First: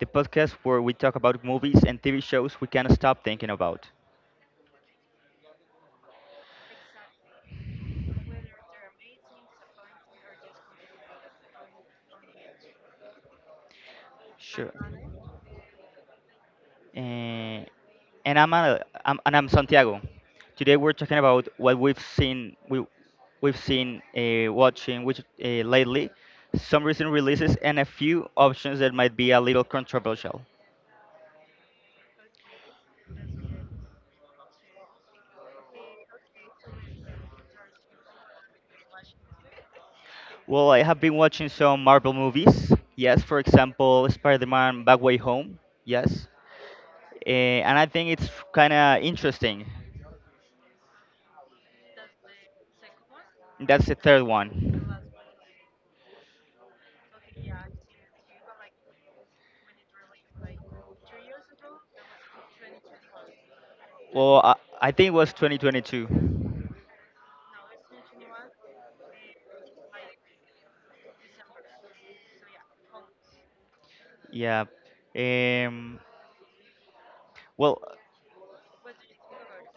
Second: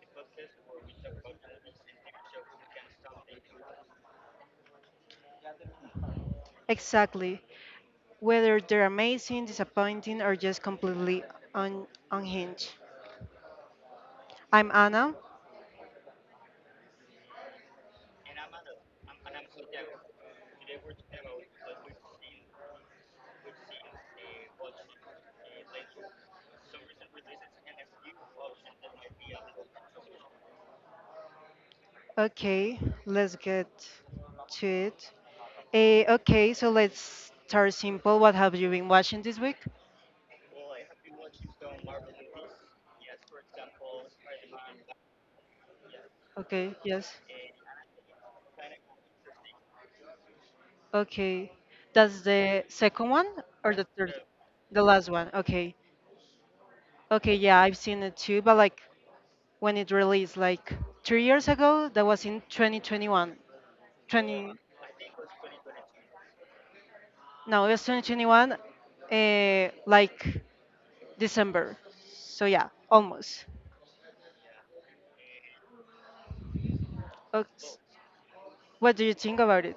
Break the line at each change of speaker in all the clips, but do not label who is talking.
the podcast where we talk about movies and TV shows we can't stop thinking about.
Exactly. Whether they're amazing, disappointing, or just completely unhinged. I'm
Sure.
Anna.
Eh, and I'm, uh, and I'm Santiago. Today we're talking about what we've seen we we've seen watching which lately, some recent releases and a few options that might be a little controversial.
Okay, let's get to it. Okay, so let's start simple. What have you been watching this week?
Well, I have been watching some Marvel movies. Yes, for example, Spider-Man: Back Way Home. Yes,
Okay, yes.
and I think it's kind of interesting.
Okay, that's the second one or the
That's the
third?
third
The
one.
last one. Okay. Okay, yeah, I've seen it too, but like when it released, like 3 years ago, that was in 2021.
Well,
20.
I, I think it was 2022.
Now, it 2021, like December. So yeah, almost.
Yeah. Um.
Ox-
Well.
What do you think about it?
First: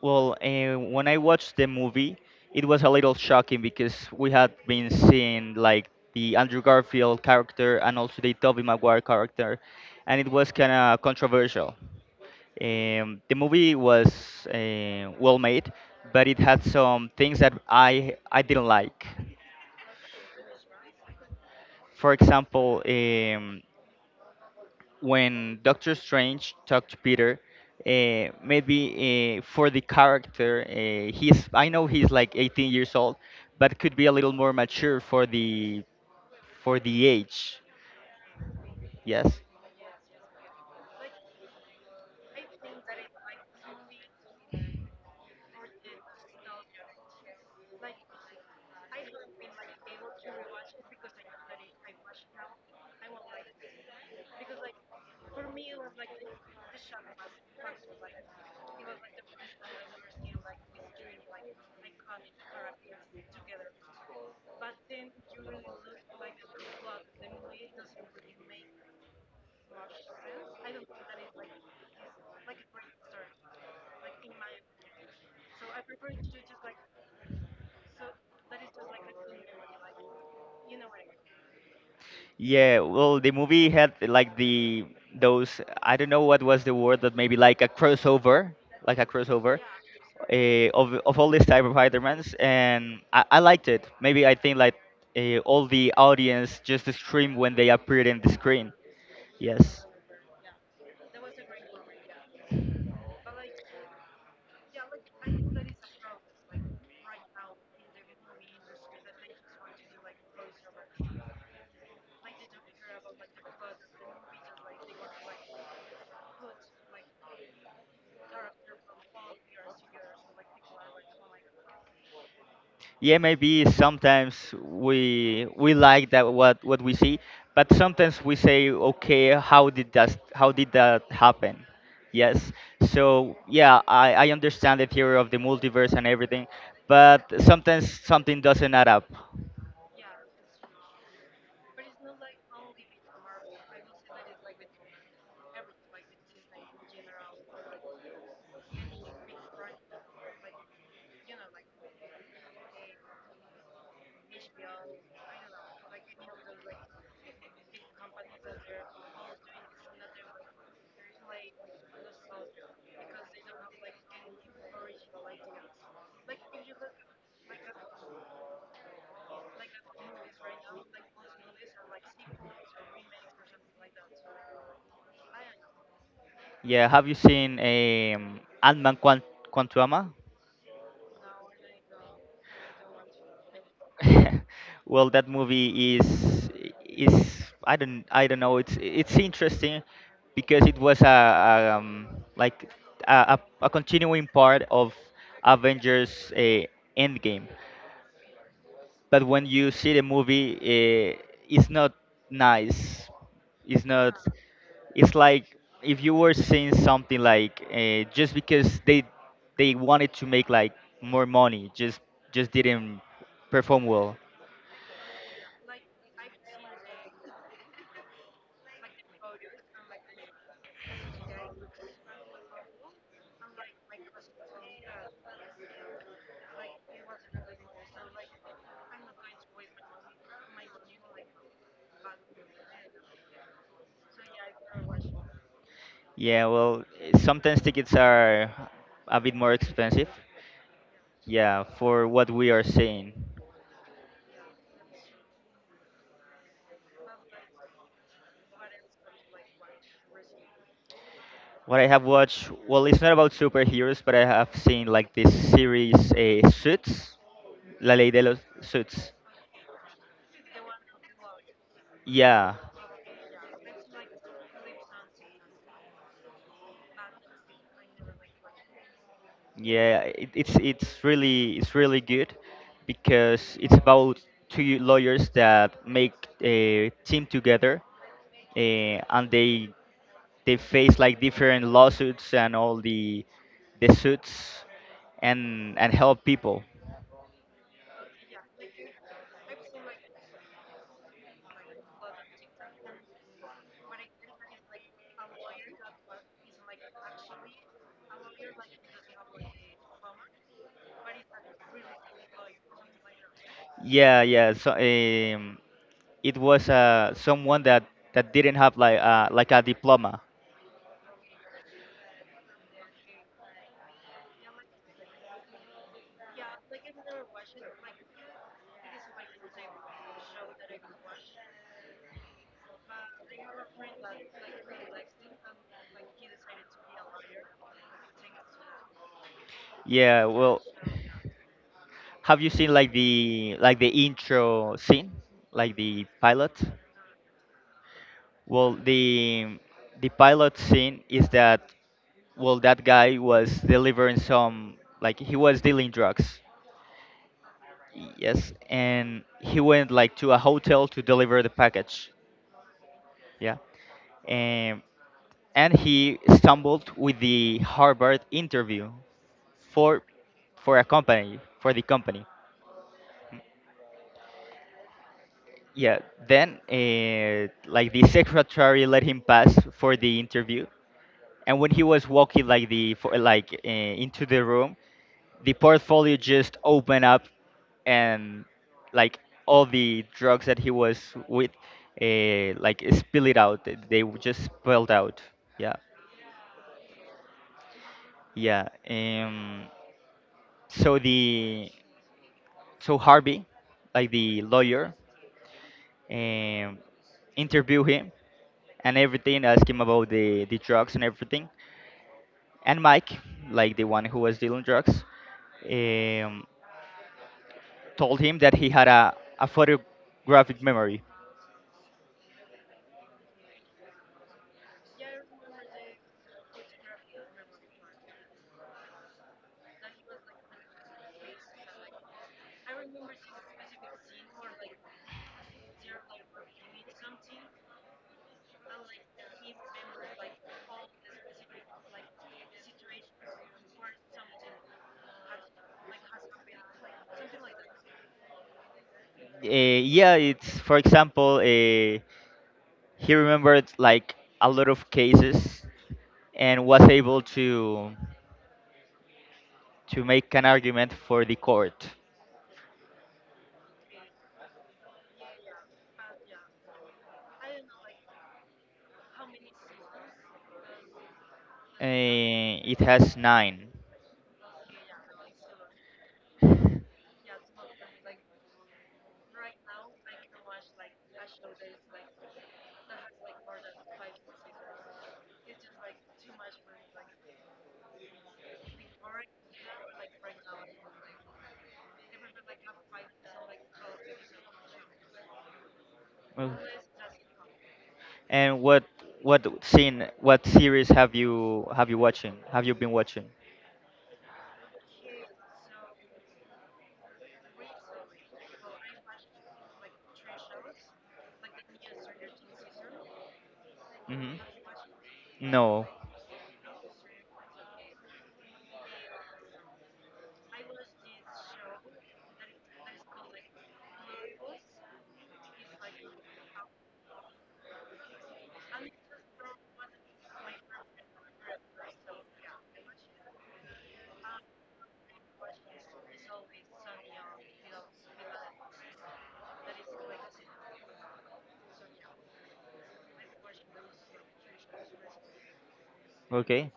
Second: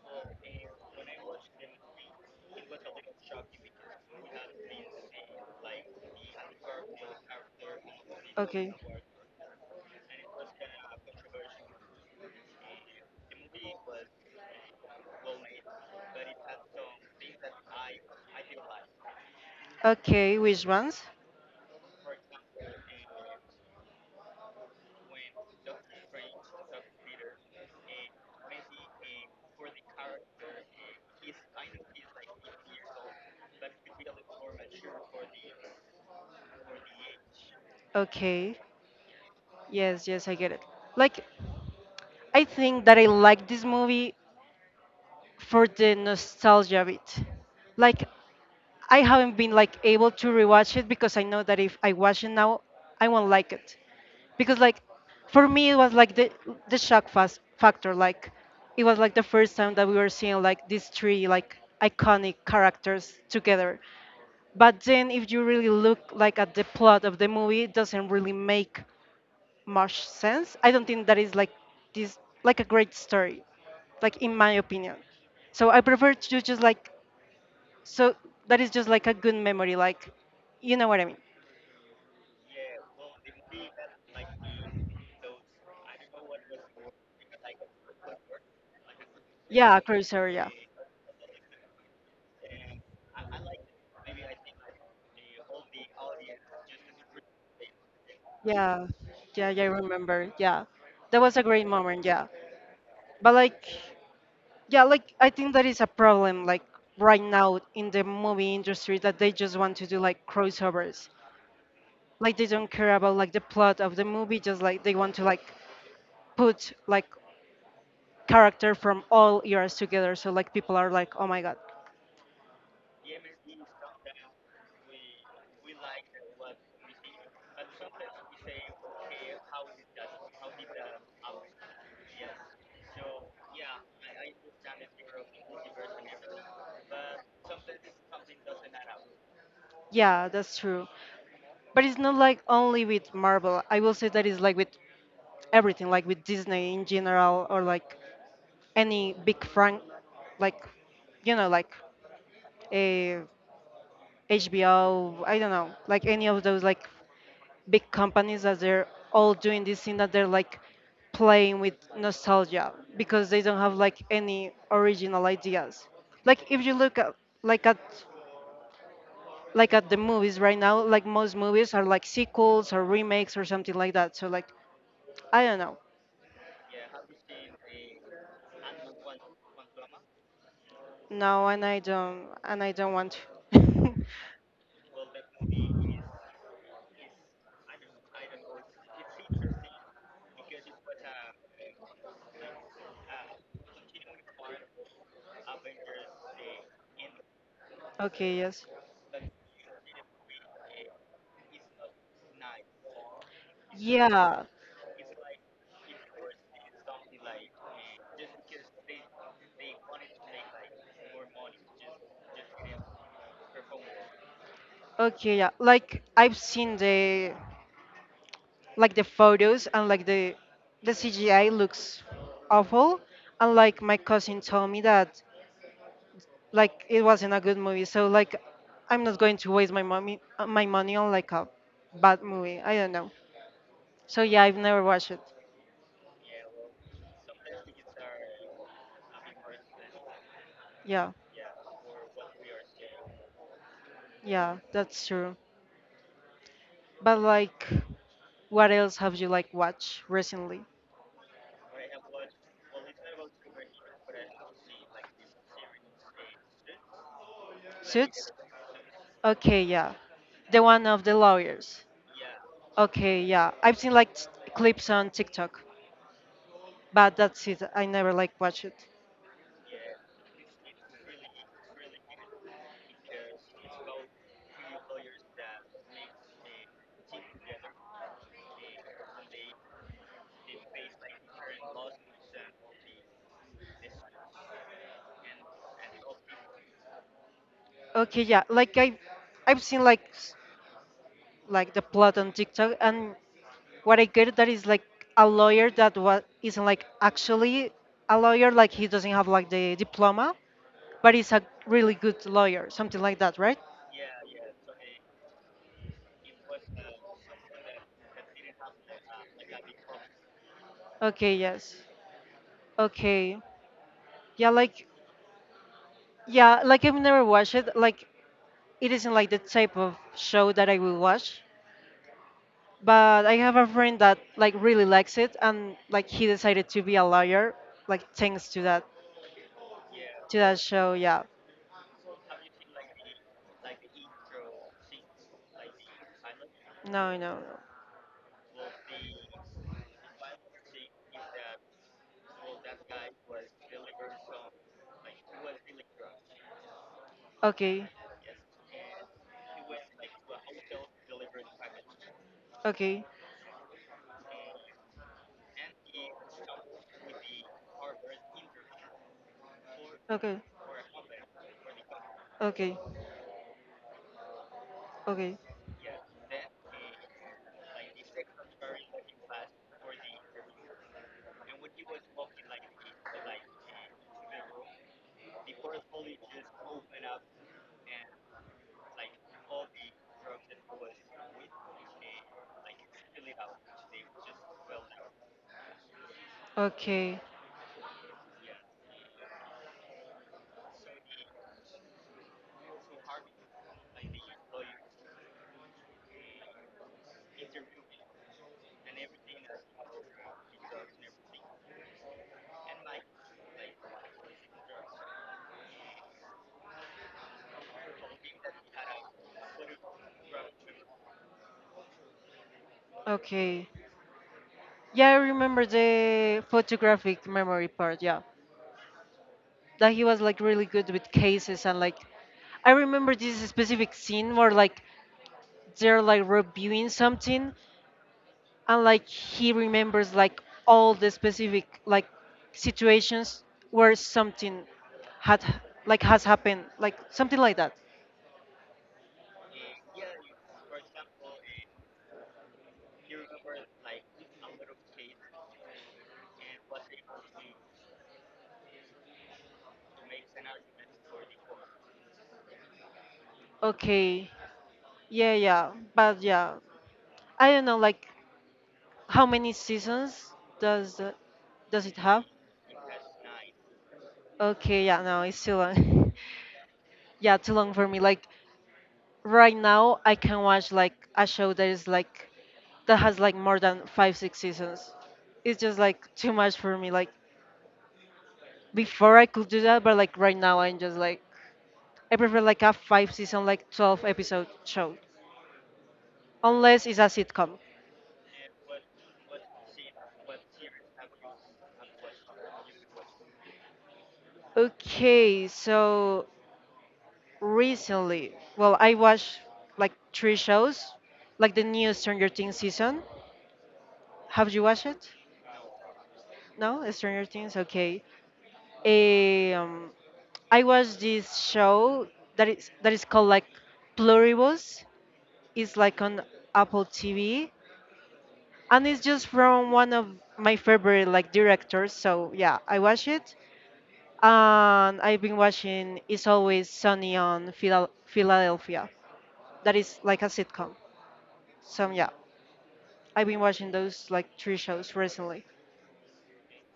When I watched the movie, it was a little shocking because we had been seeing like the Andrew Garfield character and also the Tobey
Okay.
Maguire character, and it was kind of controversial. The movie was well made, but it had some things that I didn't like.
Okay, which ones?
For example, when Doctor Strange talked to Peter, maybe for the character, he's, I know he's like 18 years old, but could be a little more mature for the age.
Okay.
Yes.
Yes, yes, I get it. Like, I think that I like this movie for the nostalgia bit. Like, I haven't been like able to rewatch it because I know that if I watch it now, I won't like it because like for me it was like the shock fast factor. Like it was like the first time that we were seeing like these three like iconic characters together. But then if you really look like at the plot of the movie, it doesn't really make much sense. I don't think that is like this like a great story, like in my opinion. So I prefer to just like so that is just like a good memory, like, you know what I mean?
Yeah. Well, the movie had like the those I don't know what was the word, that maybe like a crossover, like a crossover
Yeah, Cruiser, yeah.
uh, of all these type of Spider-Mans, and I liked it. Maybe I think like all the audience just screamed when they appeared in the screen.
Yeah, yeah, yeah, I
Yes.
remember. Yeah, that was a great moment. Yeah, but like, yeah, like I think that is a problem like right now in the movie industry that they just want to do like crossovers. Like they don't care about like the plot of the movie, just like they want to like put like character from all eras together. So like people are like, oh my god,
Yeah, maybe sometimes we like that what we see, but sometimes we say, okay, how did that happen? Yes. So yeah, I understand the theory of the multiverse and everything, but sometimes something doesn't add up.
yeah, that's true. But it's not like only with Marvel. I will say that it's like with everything, like with Disney in general, or like any big frank, like like a HBO. I don't know, like any of those like big companies that they're all doing this thing that they're like playing with nostalgia because they don't have like any original ideas. Like if you look at like at like at the movies right now, like most movies are like sequels or remakes or something like that. So like I don't know.
Yeah. Have you seen Quantumania?
No, and I don't want to.
Well, that movie is I don't know. It's interesting because it was a like a continuing part of Avengers Endgame.
Okay, yes.
But when you see the movie, it's not nice. It's not.
Yeah.
It's like if you were seeing something like just because they wanted to make like more money, just didn't perform well.
Okay, yeah. Like I've seen the like the photos and like the CGI looks awful, and like my cousin told me that like it wasn't a good movie. So like I'm not going to waste my money on like a bad movie. I don't know. So yeah, I've never watched it.
Yeah, well, sometimes tickets are a bit more expensive.
Yeah.
Yeah, for what we are seeing.
Yeah, that's true. But like what else have you like watched recently?
What I have watched, well, it's not about superheroes, but I have seen like this series, Suits, La Ley de
Suits?
los Suits.
Okay, yeah. The one of the lawyers.
Yeah,
Okay, yeah. I've seen like clips on TikTok, but that's it. I never like watch it.
yeah, it, it's really good because it's about two lawyers that make a team together, and they face like different lawsuits and all the suits and help people.
Okay, yeah. Like I've seen like like the plot on TikTok, and what I get that is like a lawyer that what not like actually a lawyer like he doesn't have like the diploma, but he's a really good lawyer, something like that, right?
Yeah, yeah. So it was someone that didn't have like a diploma.
Okay, yes. Okay. Yeah, like yeah, like I've never watched it. Like it isn't like the type of show that I will watch. But I have a friend that like really likes it, and like he decided to be a lawyer, like thanks to that
Yeah.
to that
Well,
show. Yeah.
have you seen like the intro scene, like the pilot?
No, no, no.
Well, the pilot scene is that, well, that guy was delivering some, like he was dealing drugs.
Okay,
Yes, and he went like to a hotel to deliver the package.
okay,
Yeah. and and he stumbled with the Harvard interview for
okay,
for a company, for the company.
okay, okay,
Yeah, then like the secretary let him pass for the interview, and when he was walking like into the room, the portfolio just opened up and like all the drugs that he was with like spill it out th- they w- just spilled out, yeah.
okay,
Yeah. So the so Harvey, like the lawyer, um interview him and everything, ask him about the drugs and everything, and Mike, like the one who was dealing drugs, um told him that he had a photographic memory.
okay. Yeah, I remember the photographic memory part. Yeah, that he was like really good with cases, and like I remember this specific scene where like they're like reviewing something, and like he remembers like all the specific like situations where something had like has happened, like something like that.
Uh, yeah, it's, for example, he remembered like a lot of cases and was able to make an argument for the court.
Okay. Yeah, yeah, but yeah, I don't know, like how many seasons does the, does it have?
It has nine.
Okay, yeah, no, it's too long. Yeah, too long for me. Like right now, I can watch like a show that is like that has like more than 5 6 seasons. It's just like too much for me. Like before I could do that, but like right now, I'm just like I prefer like a five season, like 12 episode show,
Well,
unless it's a sitcom.
And what series have you been watching?
Okay, so recently, well, I watched like three shows, like the new Stranger Things season.
Hmm.
Have you watched it?
No.
No, Stranger Things. Okay. Um, I watched this show that is called like Pluribus. It's like on Apple TV, and it's just from one of my favorite like directors. So yeah, I watch it, and I've been watching "It's Always Sunny on Philadelphia." That is like a sitcom. So yeah, I've been watching those like three shows recently.
Okay.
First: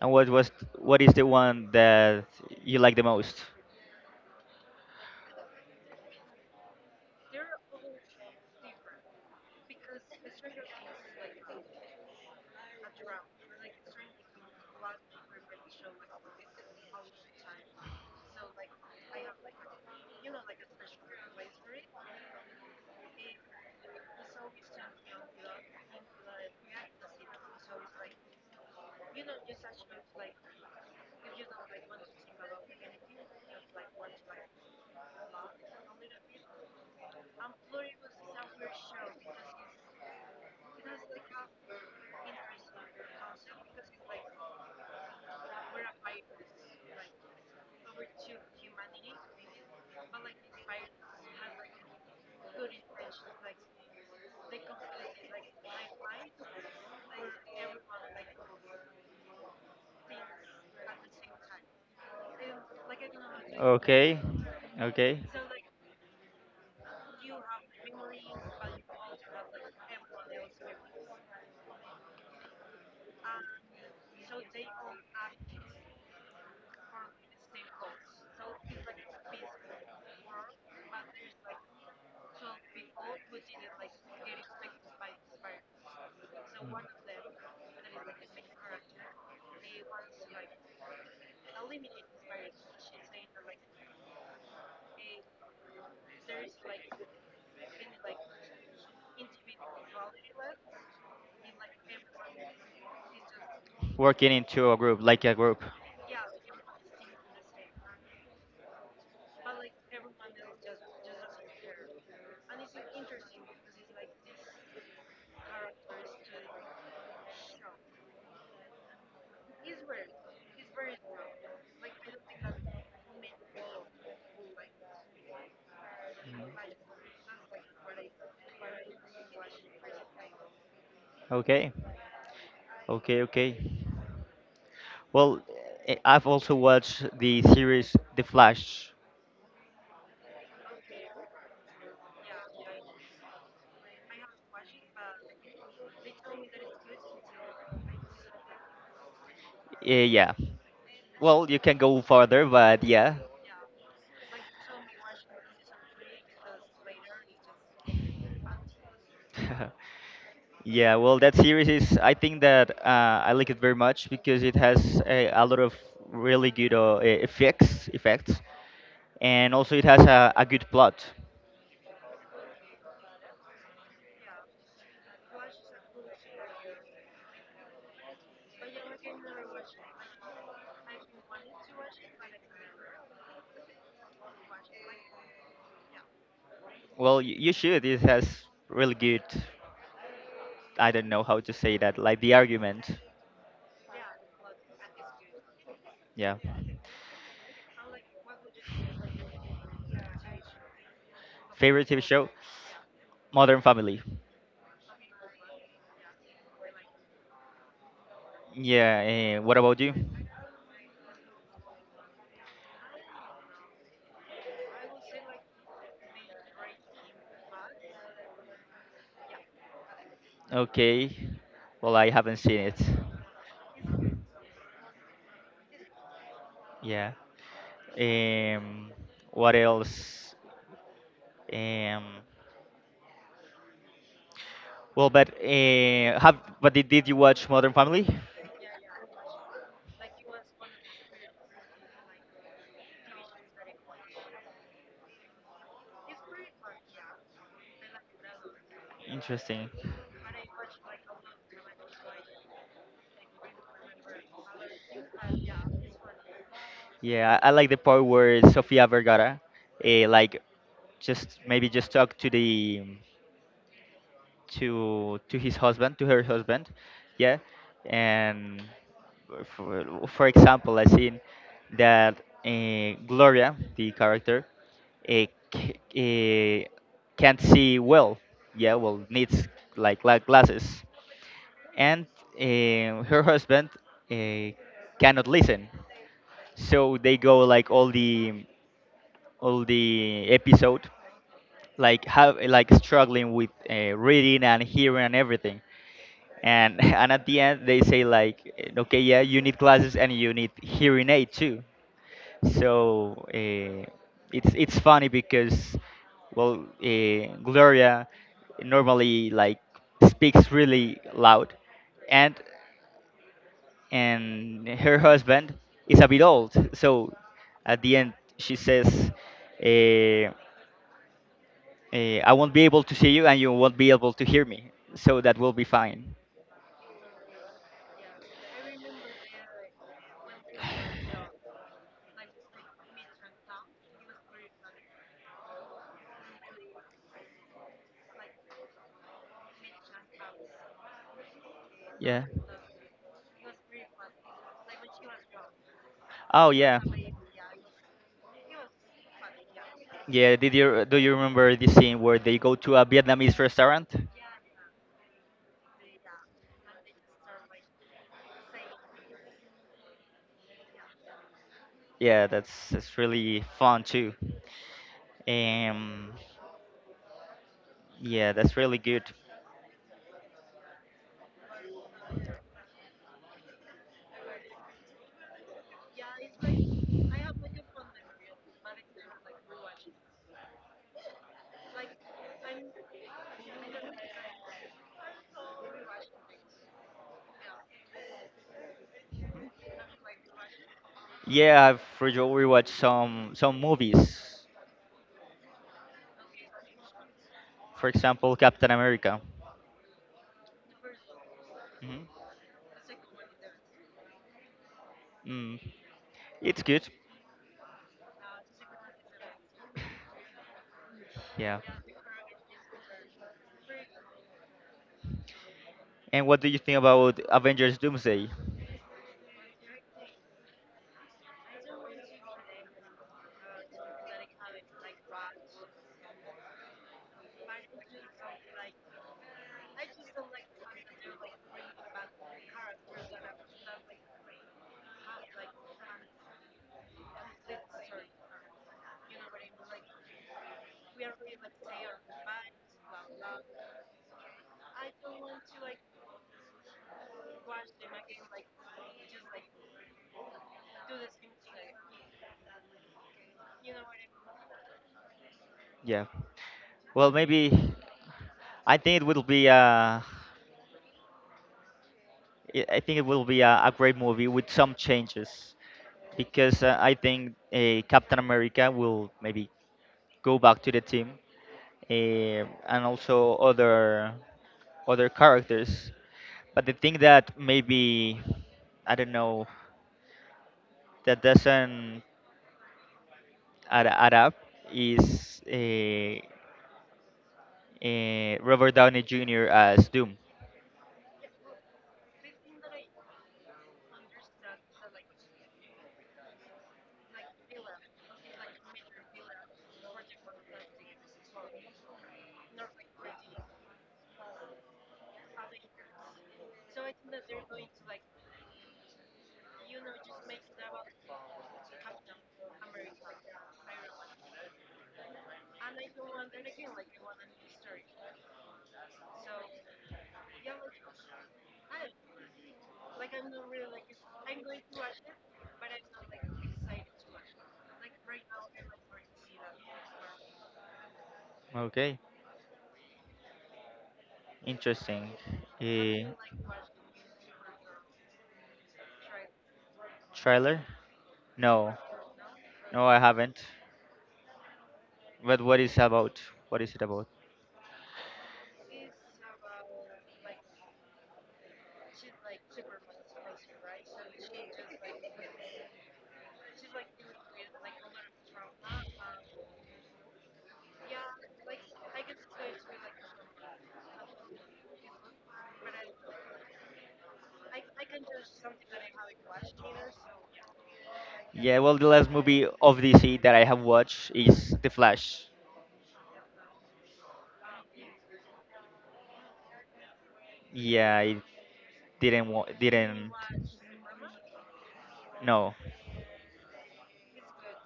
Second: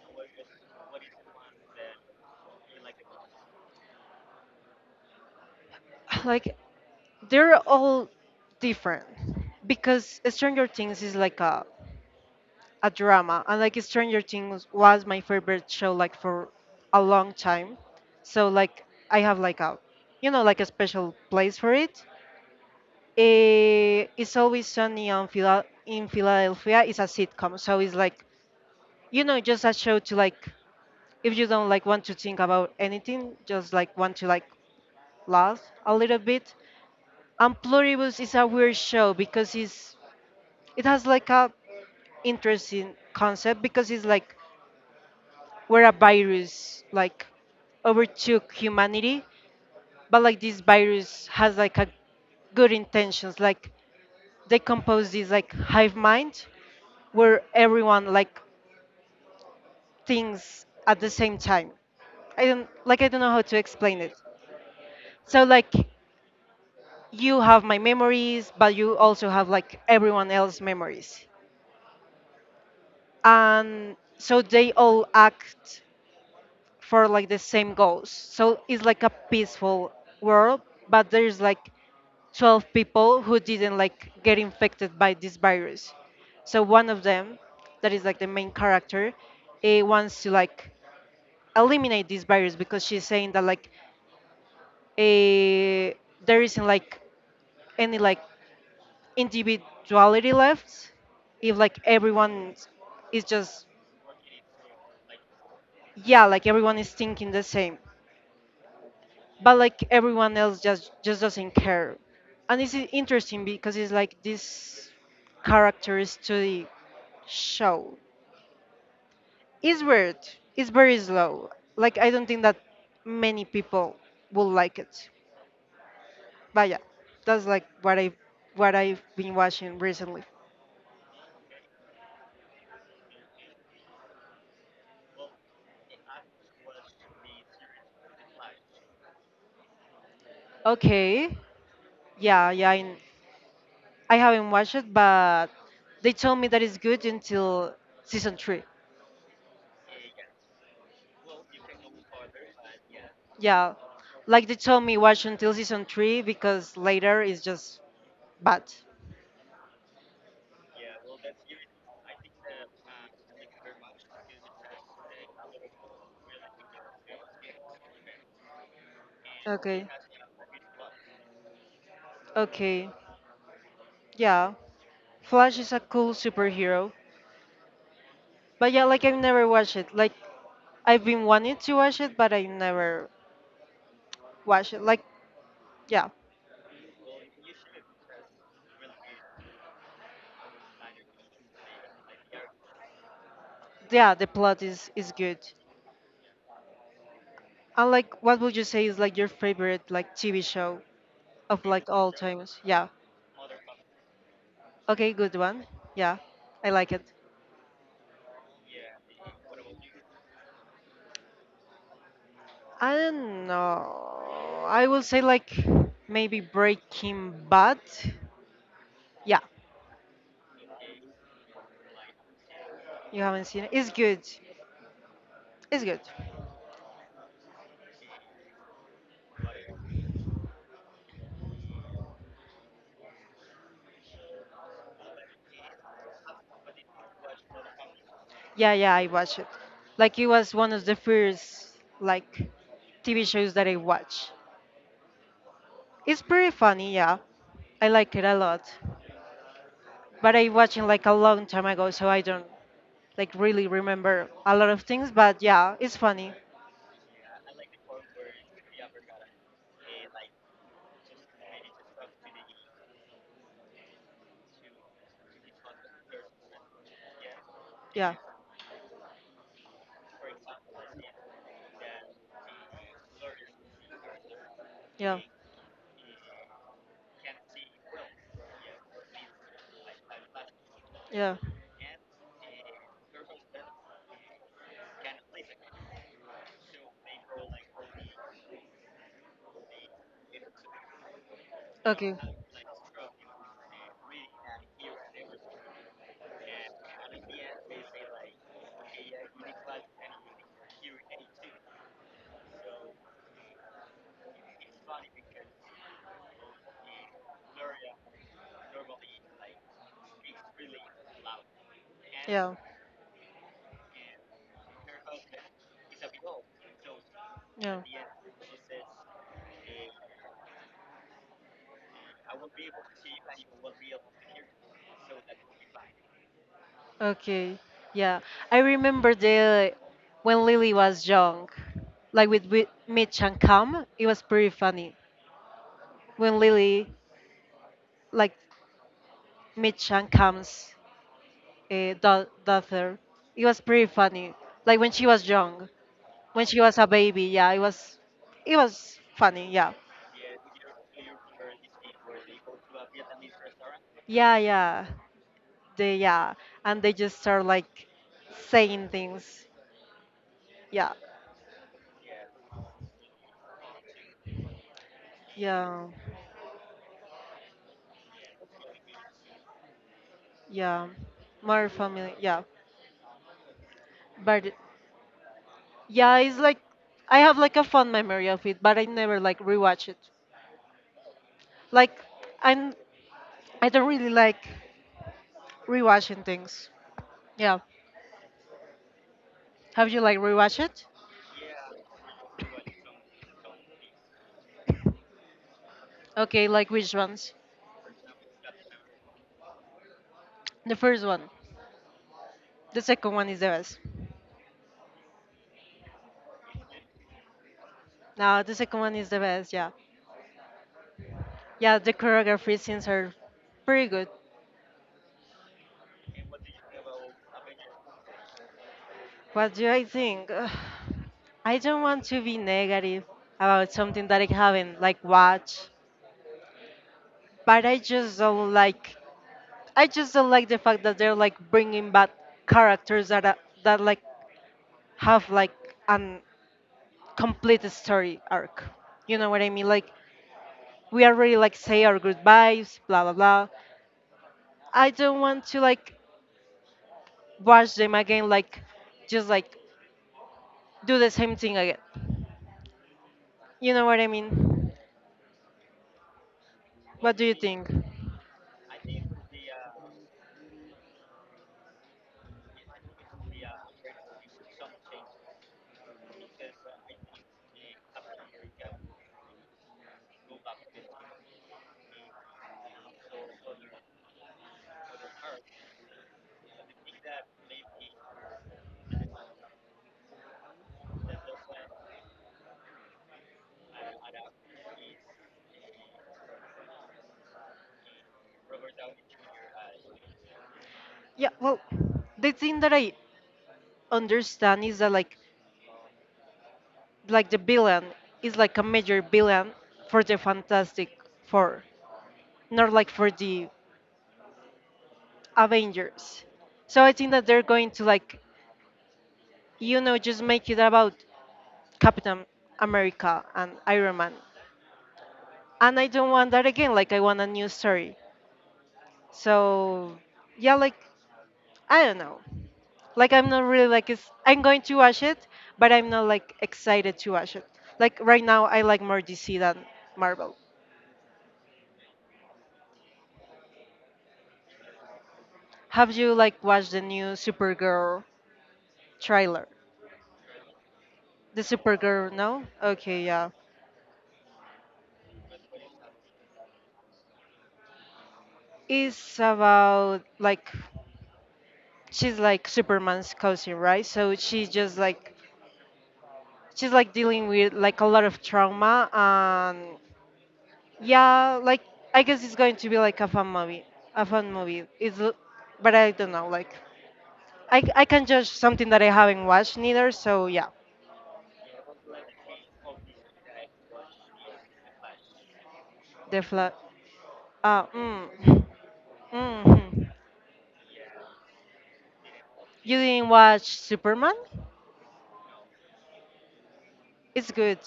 And what is the one that you like the most?
Like they're all different because Stranger Things is like a drama, and like Stranger Things was my favorite show like for a long time. So like I have like a you know like a special place for it. It's always sunny on in Philadelphia. It's a sitcom, so it's like you know, just a show to like if you don't like want to think about anything, just like want to like laugh a little bit. And Pluribus is a weird show because it has like a interesting concept because it's like where a virus like overtook humanity, but like this virus has like a good intentions, like they compose this like hive mind where everyone like thinks at the same time. I don't like I don't know how to explain it.
Okay. Okay.
So like you have my memories, but you also have like everyone else's memories. And so they all act for like the same goals. So it's like a peaceful world, but there's like 12 people who didn't like get infected by this virus. So one of them, that is like the main character, he wants to like eliminate these barriers because she's saying that like a there isn't like any like individuality left if like everyone is just
Working into a group, like a group.
yeah like everyone is thinking the same, but like everyone else just doesn't care. And it's interesting because it's like this character study show. It's weird. It's very slow. Like I don't think that many people will like it. But yeah, that's like what I've been watching recently.
Okay. Okay, okay. Well, I've also watched the series The Flash.
Okay. Yeah, yeah. I haven't watched it, but they told me that it's good until season three.
Yeah. Well, you can go further, but yeah.
Yeah, like they told me watch until season three because later it's just bad.
Yeah, well, that series is, I think that I like it very much because it has a lot of really good effects, and also it
Okay.
has a good plot.
Okay. Yeah. Flash is a cool superhero. But yeah, like I've never watched it. Like I've been wanting to watch it, but I never watched it. Like yeah.
Well, you should. It has really good, I don't know how to say that, like the argument.
Yeah, the plot is good.
Yeah.
And like, what would you say is like your favorite like TV show of
Favorite
like
TV
all
show?
times? Yeah.
Modern Family.
Okay, good one. Yeah, I like it.
Yeah, and what about you?
I don't know. I will say like maybe Breaking Bad. Yeah,
Okay. Well, I haven't seen it.
you haven't seen it. It's good. It's good.
Yeah. Um, what else? Um, well, but did you watch Modern Family?
Yeah, yeah, I watched it. Like it was one of the first like TV shows that I watched. It's pretty funny. Yeah, I like it a lot.
Interesting.
But I watched it like a long time ago, so I don't like really remember a lot of things. But yeah, it's funny.
Yeah, I like the part where Sofia Vergara, like just maybe just talk to the to his husband, to her husband yeah,
Yeah,
and, for example, I seen that Gloria, the character,
yeah,
uh, c- uh, can't see well. Yeah, well, needs like glasses,
yeah.
and her husband uh, cannot listen. So they go like all the episode, like
Okay.
have like struggling with reading and hearing and everything, and and at the end they say like, okay, yeah, you need glasses and you need hearing aid too. So it's funny because, well, Gloria normally like speaks really loud, and
Yeah,
and her husband is a bit old, so
yeah.
at the end she says, uh, I won't be able to see you and you won't be able to hear me, so that will be fine.
Okay. Yeah. I remember the when Lily was young, like with Mitch and Cam, it was pretty funny. When Lily, like Mitch and Cam's
Yeah.
daughter, it was pretty funny. Like when she was young, when
Oh
she was
yeah,
a baby, yeah, it was funny. Yeah.
yeah. Did you do you remember the scene where they go to a Vietnamese restaurant?
Yeah, yeah. They yeah, and they just start like saying things. Yeah.
Yeah, that's really fun too.
Yeah.
Um, yeah, that's really good.
Yeah. More family. Yeah. But yeah, it's like I have like a fond memory of it, but I never like rewatch it. Like I'm I don't really like rewatching things. Yeah. Have you like rewatched it?
Yeah, I've rewatched some movies.
Okay, like which ones?
For example, Captain America.
The first one.
Hmm.
The second one is the best.
Mm. It's good.
No, the second one is the best, yeah.
Yeah.
Yeah, the choreography scenes are pretty good.
And what do you think about Avengers Doomsday?
What do I think? Ugh, I don't want to be negative about something that I haven't like watched, but I just don't like the fact that they're like bringing back characters that are, that like have like an complete story arc. You know what I mean? Like we already like say our goodbyes, blah blah blah. I don't want to like watch them again. Like just like do the same thing again. You know what I mean?
Yeah. Well,
What do you
maybe
think?
I think it will be a great movie with some changes because I think Captain America will maybe go back to the team, and also other characters. But the thing that maybe I don't know, that doesn't add up is Robert Downey Jr. as Doom.
Yeah. Well, the thing that I understand is that like the villain is like a major villain for the Fantastic Four, not like for the Avengers. So I think that they're going to like, you know, just make it about Captain America and Iron Man. And I don't want that again. Like I want a new story. So yeah, like I don't know. Like I'm not really like I'm going to watch it, but I'm not like excited to watch it. Like right now, I like more DC than Marvel.
Okay, interesting.
Have
Uh,
you like watched the new Supergirl trailer?
Trailer?
The
No.
Supergirl, no?
No, I
Okay, yeah.
haven't. But what is about? What is it about?
It's about like she's like Superman's cousin, right? So she's like dealing with like a lot of trauma and yeah, like I guess it's going to be like a fun movie, a fun movie. It's l- but I don't know, like I can judge something that I haven't watched neither. So yeah,
Yeah, well, the last movie of DC that I have watched is The Flash.
the flat. Mm, mm.
Yeah, I
You didn't
didn't,
watch Superman?
no.
It's good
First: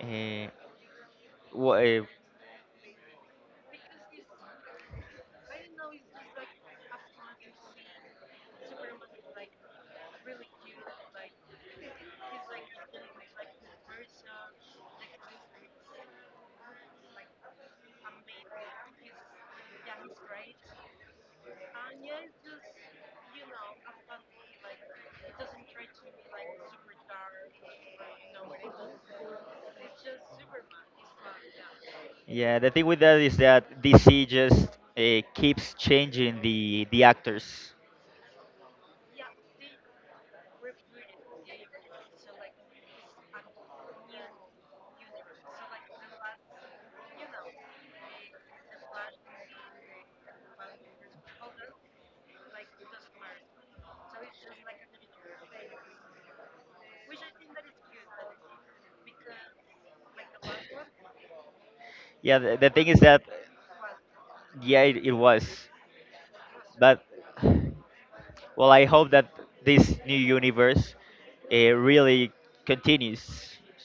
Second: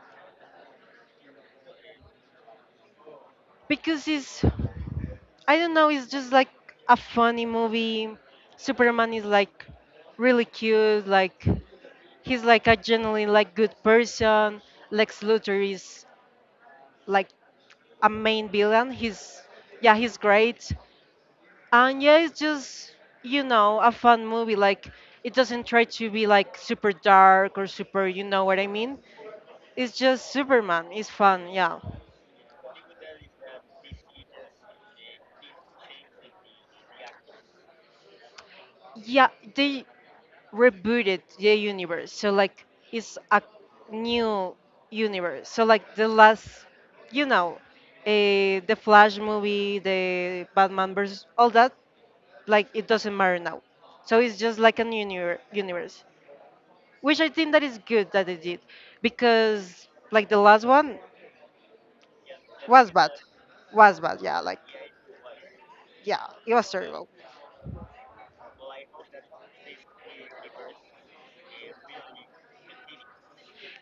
Uh, wha- uh,
because it's I don't know, it's just like a funny movie. Superman is like really cute, like he's like a genuinely like good person. Lex Luthor is like a main villain. He's yeah, he's great. And yeah, it's just a fun movie. Like it doesn't try to be like super dark or super, you know what I mean? It's just Superman. It's fun, yeah.
yeah, the thing with that is that DC just keeps changing the actors.
Yeah, they rebooted the universe. So like it's a new universe. So like the last, you know, the Flash movie, the Batman versus all that, like it doesn't matter now. So it's just like a new universe, which I think that is good that they did, because like the last one
Yeah, the thing
was
is
bad,
that,
was bad. Yeah, like
yeah, it was,
yeah, it was
but,
terrible.
well, I hope that this new universe really continues.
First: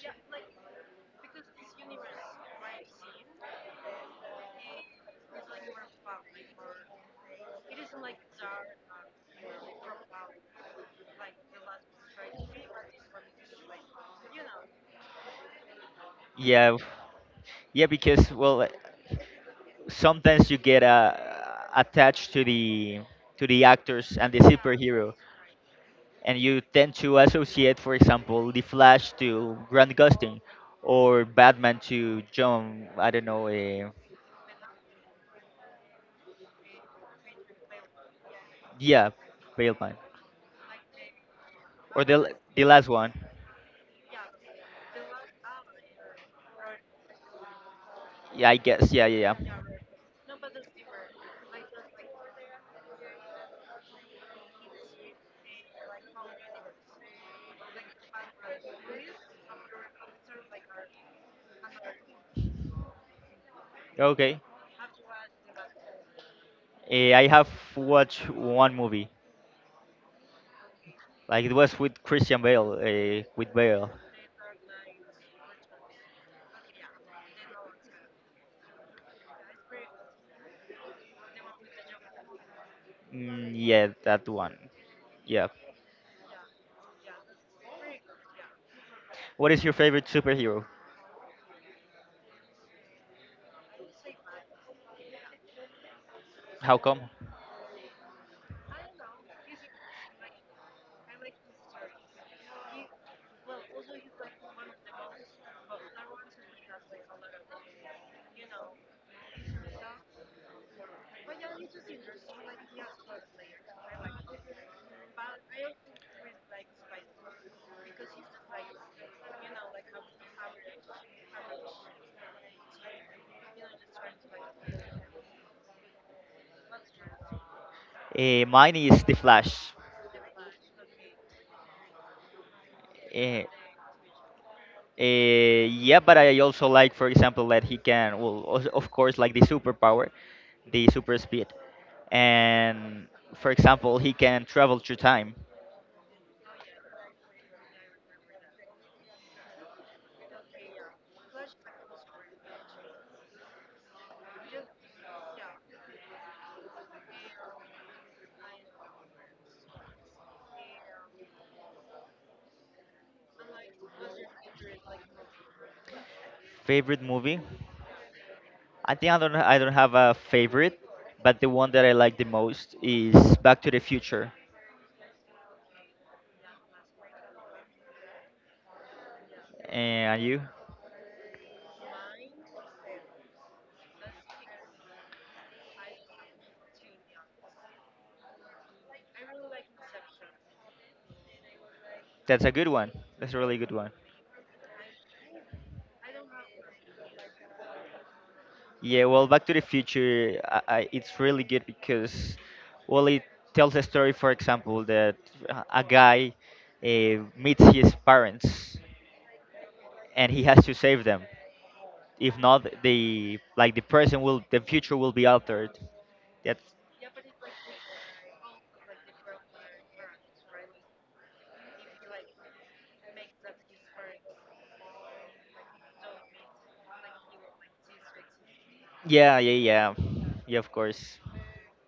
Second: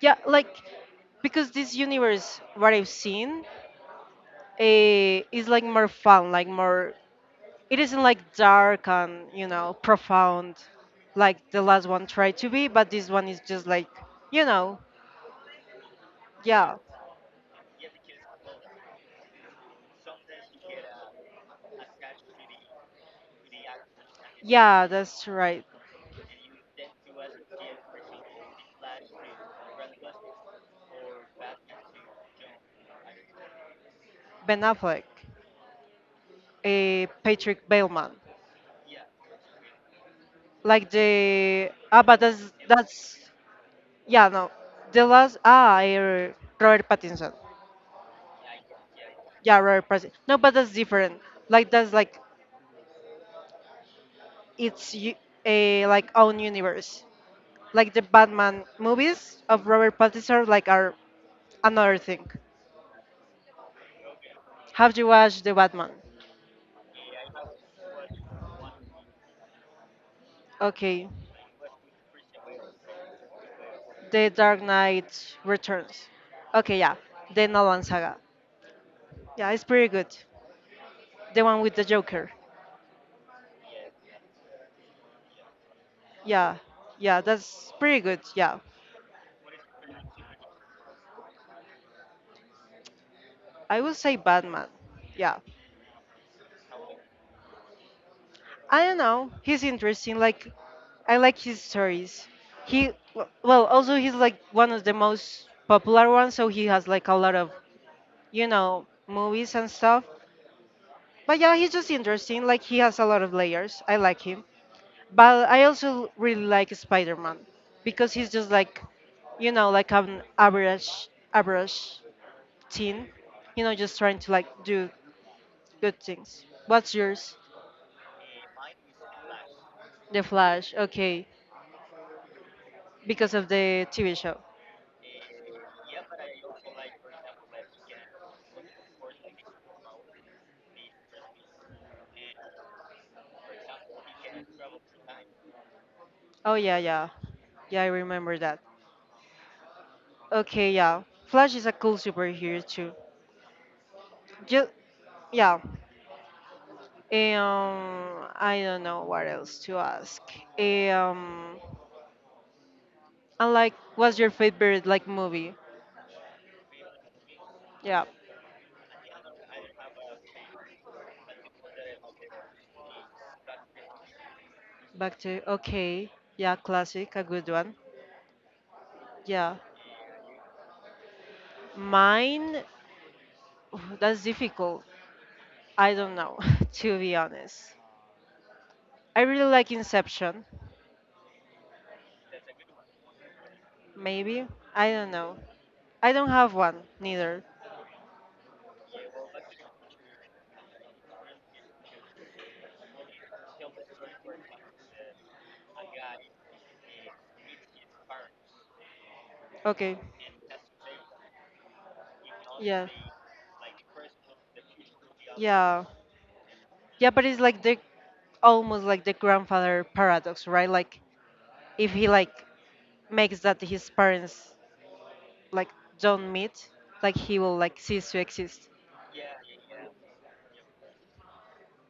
Yeah, like because this universe, what I've seen, is like more fun, like more it isn't like dark and profound like the last one tried to be, but this one is just like you know yeah.
Yeah. Yeah, because, well, sometimes you get attached to the actors and the
Yeah,
superhero,
that's right.
and you tend to associate, for example, the Flash to Grant Gustin, or Batman to John. I don't know.
Ben Affleck, a Patrick Bateman.
Yeah, Baleman,
like the ah
or the
but that's
the last
that's
one.
yeah, no, the last Robert Pattinson.
Yeah, I guess. Yeah, yeah, yeah.
Yeah, Robert Pattinson, no, but that's different. Like that's like it's a like own universe. Like the Batman movies of Robert Pattinson like are another thing.
Okay.
Have you watched The Batman?
I have watched one movie.
Okay.
Like it was with Christian Bale. With Bale.
The Dark Knight Returns. Okay, yeah. The Nolan Saga. Yeah, it's pretty good. The one with the Joker.
Mm, yeah, that one. Yeah.
Yeah. Yeah, that's pretty good. Yeah.
What is your favorite superhero?
I would say Batman. Yeah.
How come?
I don't know. He's interesting. Like, I like his stories. He, well, also he's like one of the most popular ones, so he has like a lot of, movies and stuff. But yeah, he's just interesting. Like he has a lot of layers. I like him. But I also really like Spider-Man because he's just like, like an average teen, just trying to like do good things. What's yours?
Mine is the Flash.
The Flash. Okay. Because
Uh,
of the TV show.
yeah, but I also like, for example, that he can, well, of course, like the superpower, the super speed, and, for example, he can travel through time.
Oh yeah, yeah. Yeah, I remember that. Okay, yeah. Flash is a cool superhero too. Just yeah. I don't know what else to ask. Um, and like, what's your favorite like movie?
Favorite movie?
Yeah,
I think I don't have a favorite, but the one that I like the most is Back to the Future.
back to, okay. Yeah, classic, a good one. Yeah,
Eh, And you?
mine. That's difficult. I don't know, to be honest. I really like Inception.
That's a good one. That's a really good one.
Maybe I don't know. I don't have one neither.
Yeah, well, Back to the Future, it's really good because, well, it tells a story, for example, that a guy meets his parents
Okay.
and he has to save them. If not,
Yeah.
the like the person will, the future will be altered.
Yeah.
That's
Yeah, but it's like the almost like the grandfather paradox, right? Like if he like makes that his parents like don't meet like he will like cease to exist.
Yeah, yeah, of course.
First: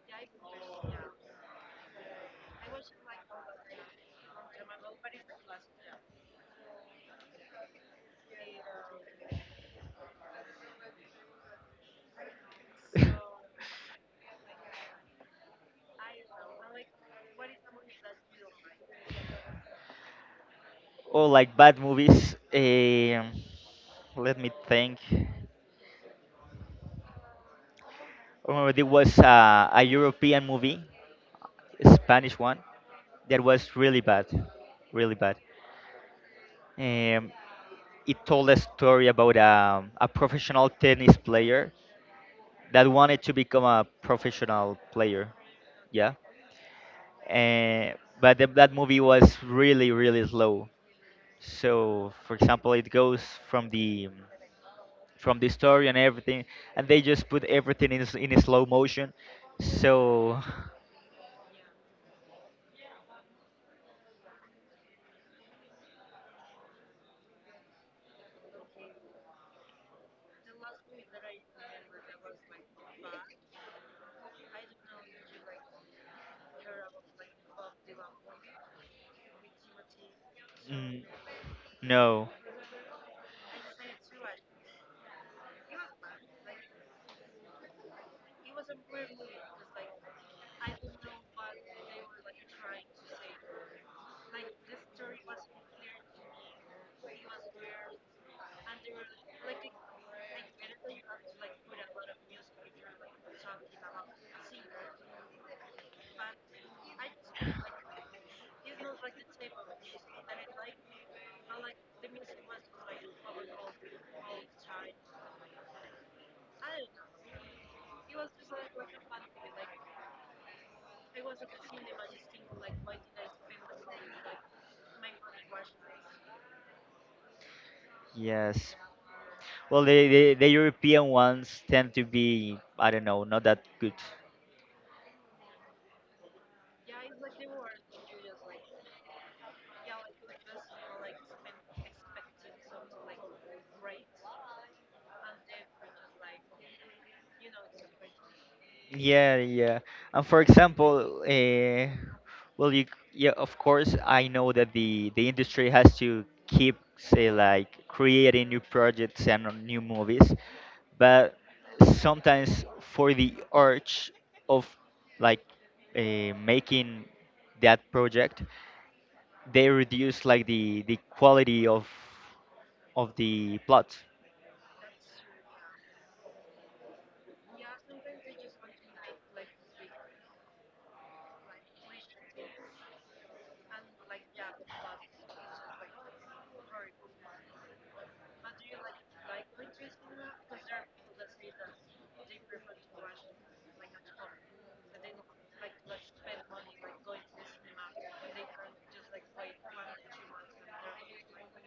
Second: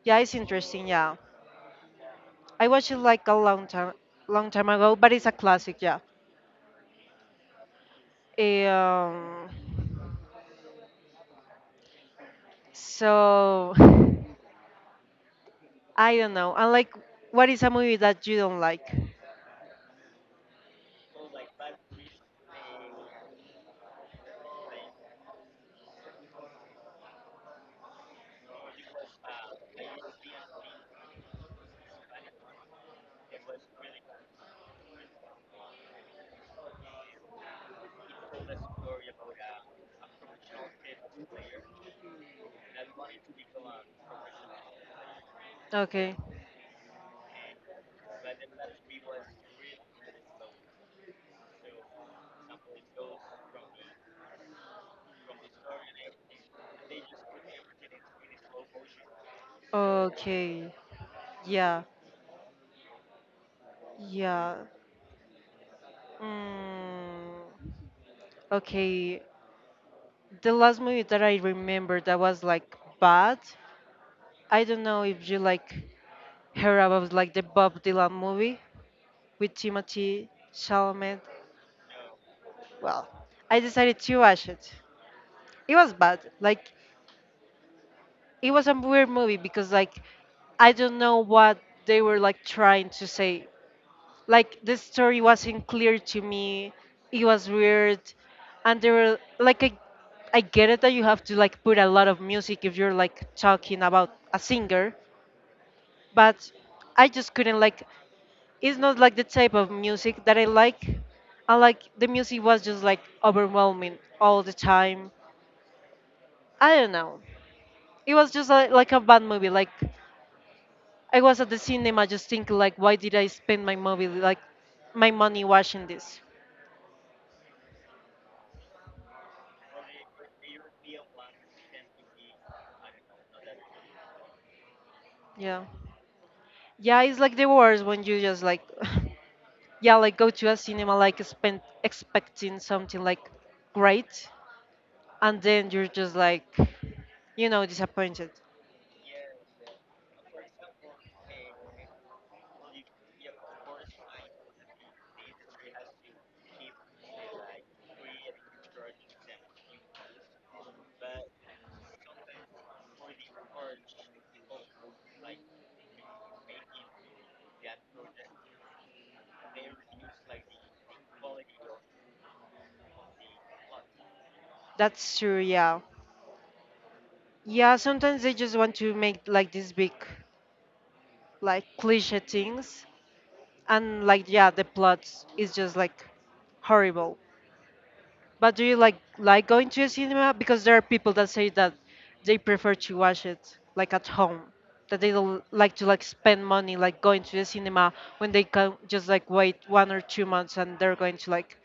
Yeah, it's interesting. Yeah, I watched it like a long time, long time ago, but it's a classic. Yeah. Eh, um, so I don't know, and like what is a movie that you don't like?
Oh, like bad movies. Let me think. I remember there was a European movie, Spanish one, that was really bad, really bad. Um, it told a story about a professional tennis player that wanted to become a professional player. Yeah,
Okay.
that movie was really really slow. So, for example, it goes from the story and everything, and they just put everything in a slow motion. So
Okay. Yeah. Yeah. Mm. Okay. The last movie that I remember that was like bad, I don't know if you like heard about like the Bob Dylan movie with Timothy
Mm,
Chalamet.
no.
Well, I decided to watch it. It was bad. Like it was a weird movie because like I don't know what they were like trying to say. Like the story wasn't clear to me. It was weird, and there were like I get it that you have to like put a lot of music if you're like talking about a singer, but I just couldn't like it's not like the type of music that I like. The music was just like overwhelming all the time. I don't know. It was just like a bad movie. Like I was at the cinema just thinking like, why did I spend my movie like my money watching this?
Yes. Well, the European ones tend to be, I don't know, not that good.
Yeah, yeah. It's like the worst when you just like, yeah, like go to a cinema like spend expecting something like great, and then you're just like, disappointed.
Yeah, yeah. And for example, well, you yeah, of course, I know that the industry has to keep say like creating new projects and new movies, but sometimes for the urge of like making that project, they reduce like the quality of the plot.
That's true. Yeah. Yeah, sometimes they just want to make like these big, like cliche things, and like yeah, the plot is just like horrible. But do you like going to a cinema? Because there are people that say that they prefer to watch it like at home, that they don't like to like spend money like going to the cinema when they can just like wait 1 or 2 months and they're going to like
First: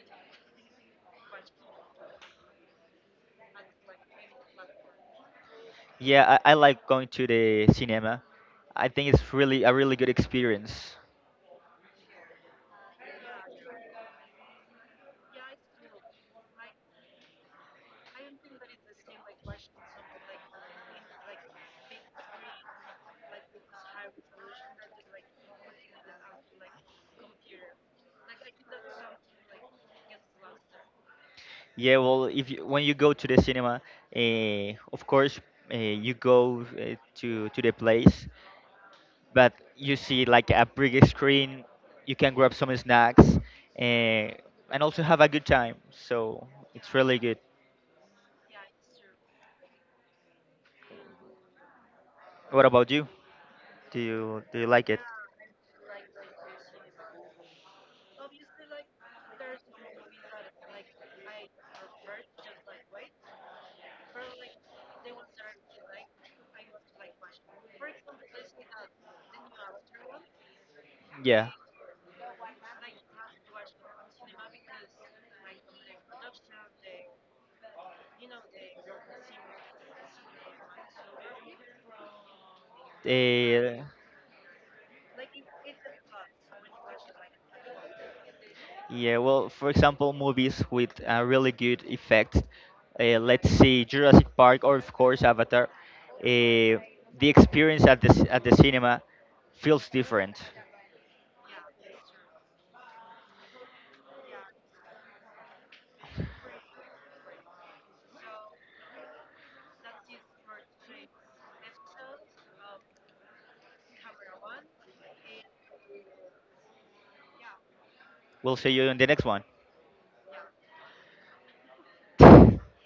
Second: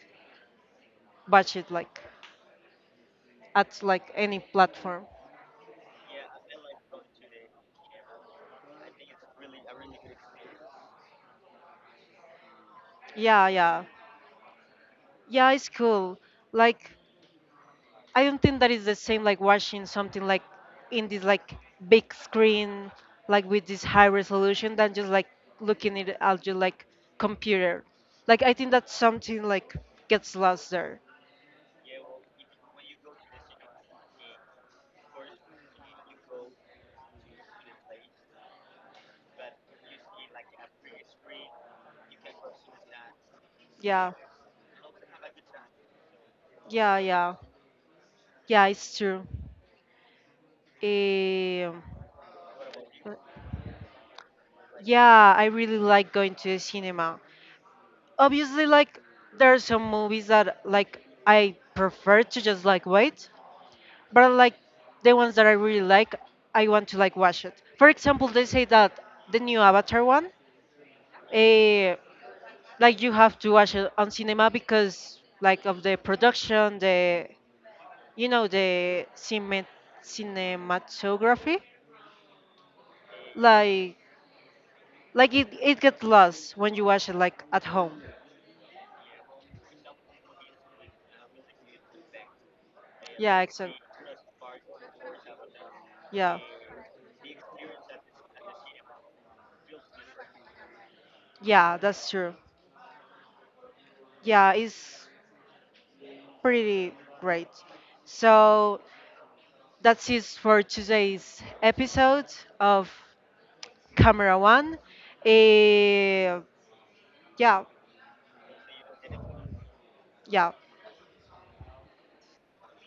watch it like at like any platform.
Yeah, I like going to the cinema. I think it's really a really good experience.
Yeah, yeah. Yeah, it's cool. Like I don't think that is the same like watching something like in this like big screen, like with this high resolution than just like looking it at your like computer. Like I think that something like gets lost there.
Yeah, well, if you, when you go to the cinema, of course, you go to the place, but you see like a big screen. You can grab some snacks
Yeah,
uh, and also have a good time. So it's
yeah,
really
yeah,
good.
yeah. It's true. Um,
What about you? Do you like it?
yeah, I really like going to the cinema. Obviously, like there are some movies that like I prefer to just like wait, but like the ones that I really like, I want to like watch it. For example, they say that the new Avatar one,
Yeah.
eh, like you have to watch it on cinema because like of the production, the you know the cinematography,
Uh,
like like it gets lost when you watch it like at home.
Yeah, well, for example, movies with really good effects.
Yeah,
Let's
exactly.
see, Jurassic Park or of course Avatar.
Yeah,
Uh, the experience at the cinema feels different.
yeah, that's true. Yeah, it's pretty great. So that's it for today's episode of Camera One. Eh, yeah,
We'll see you in the next one.
yeah.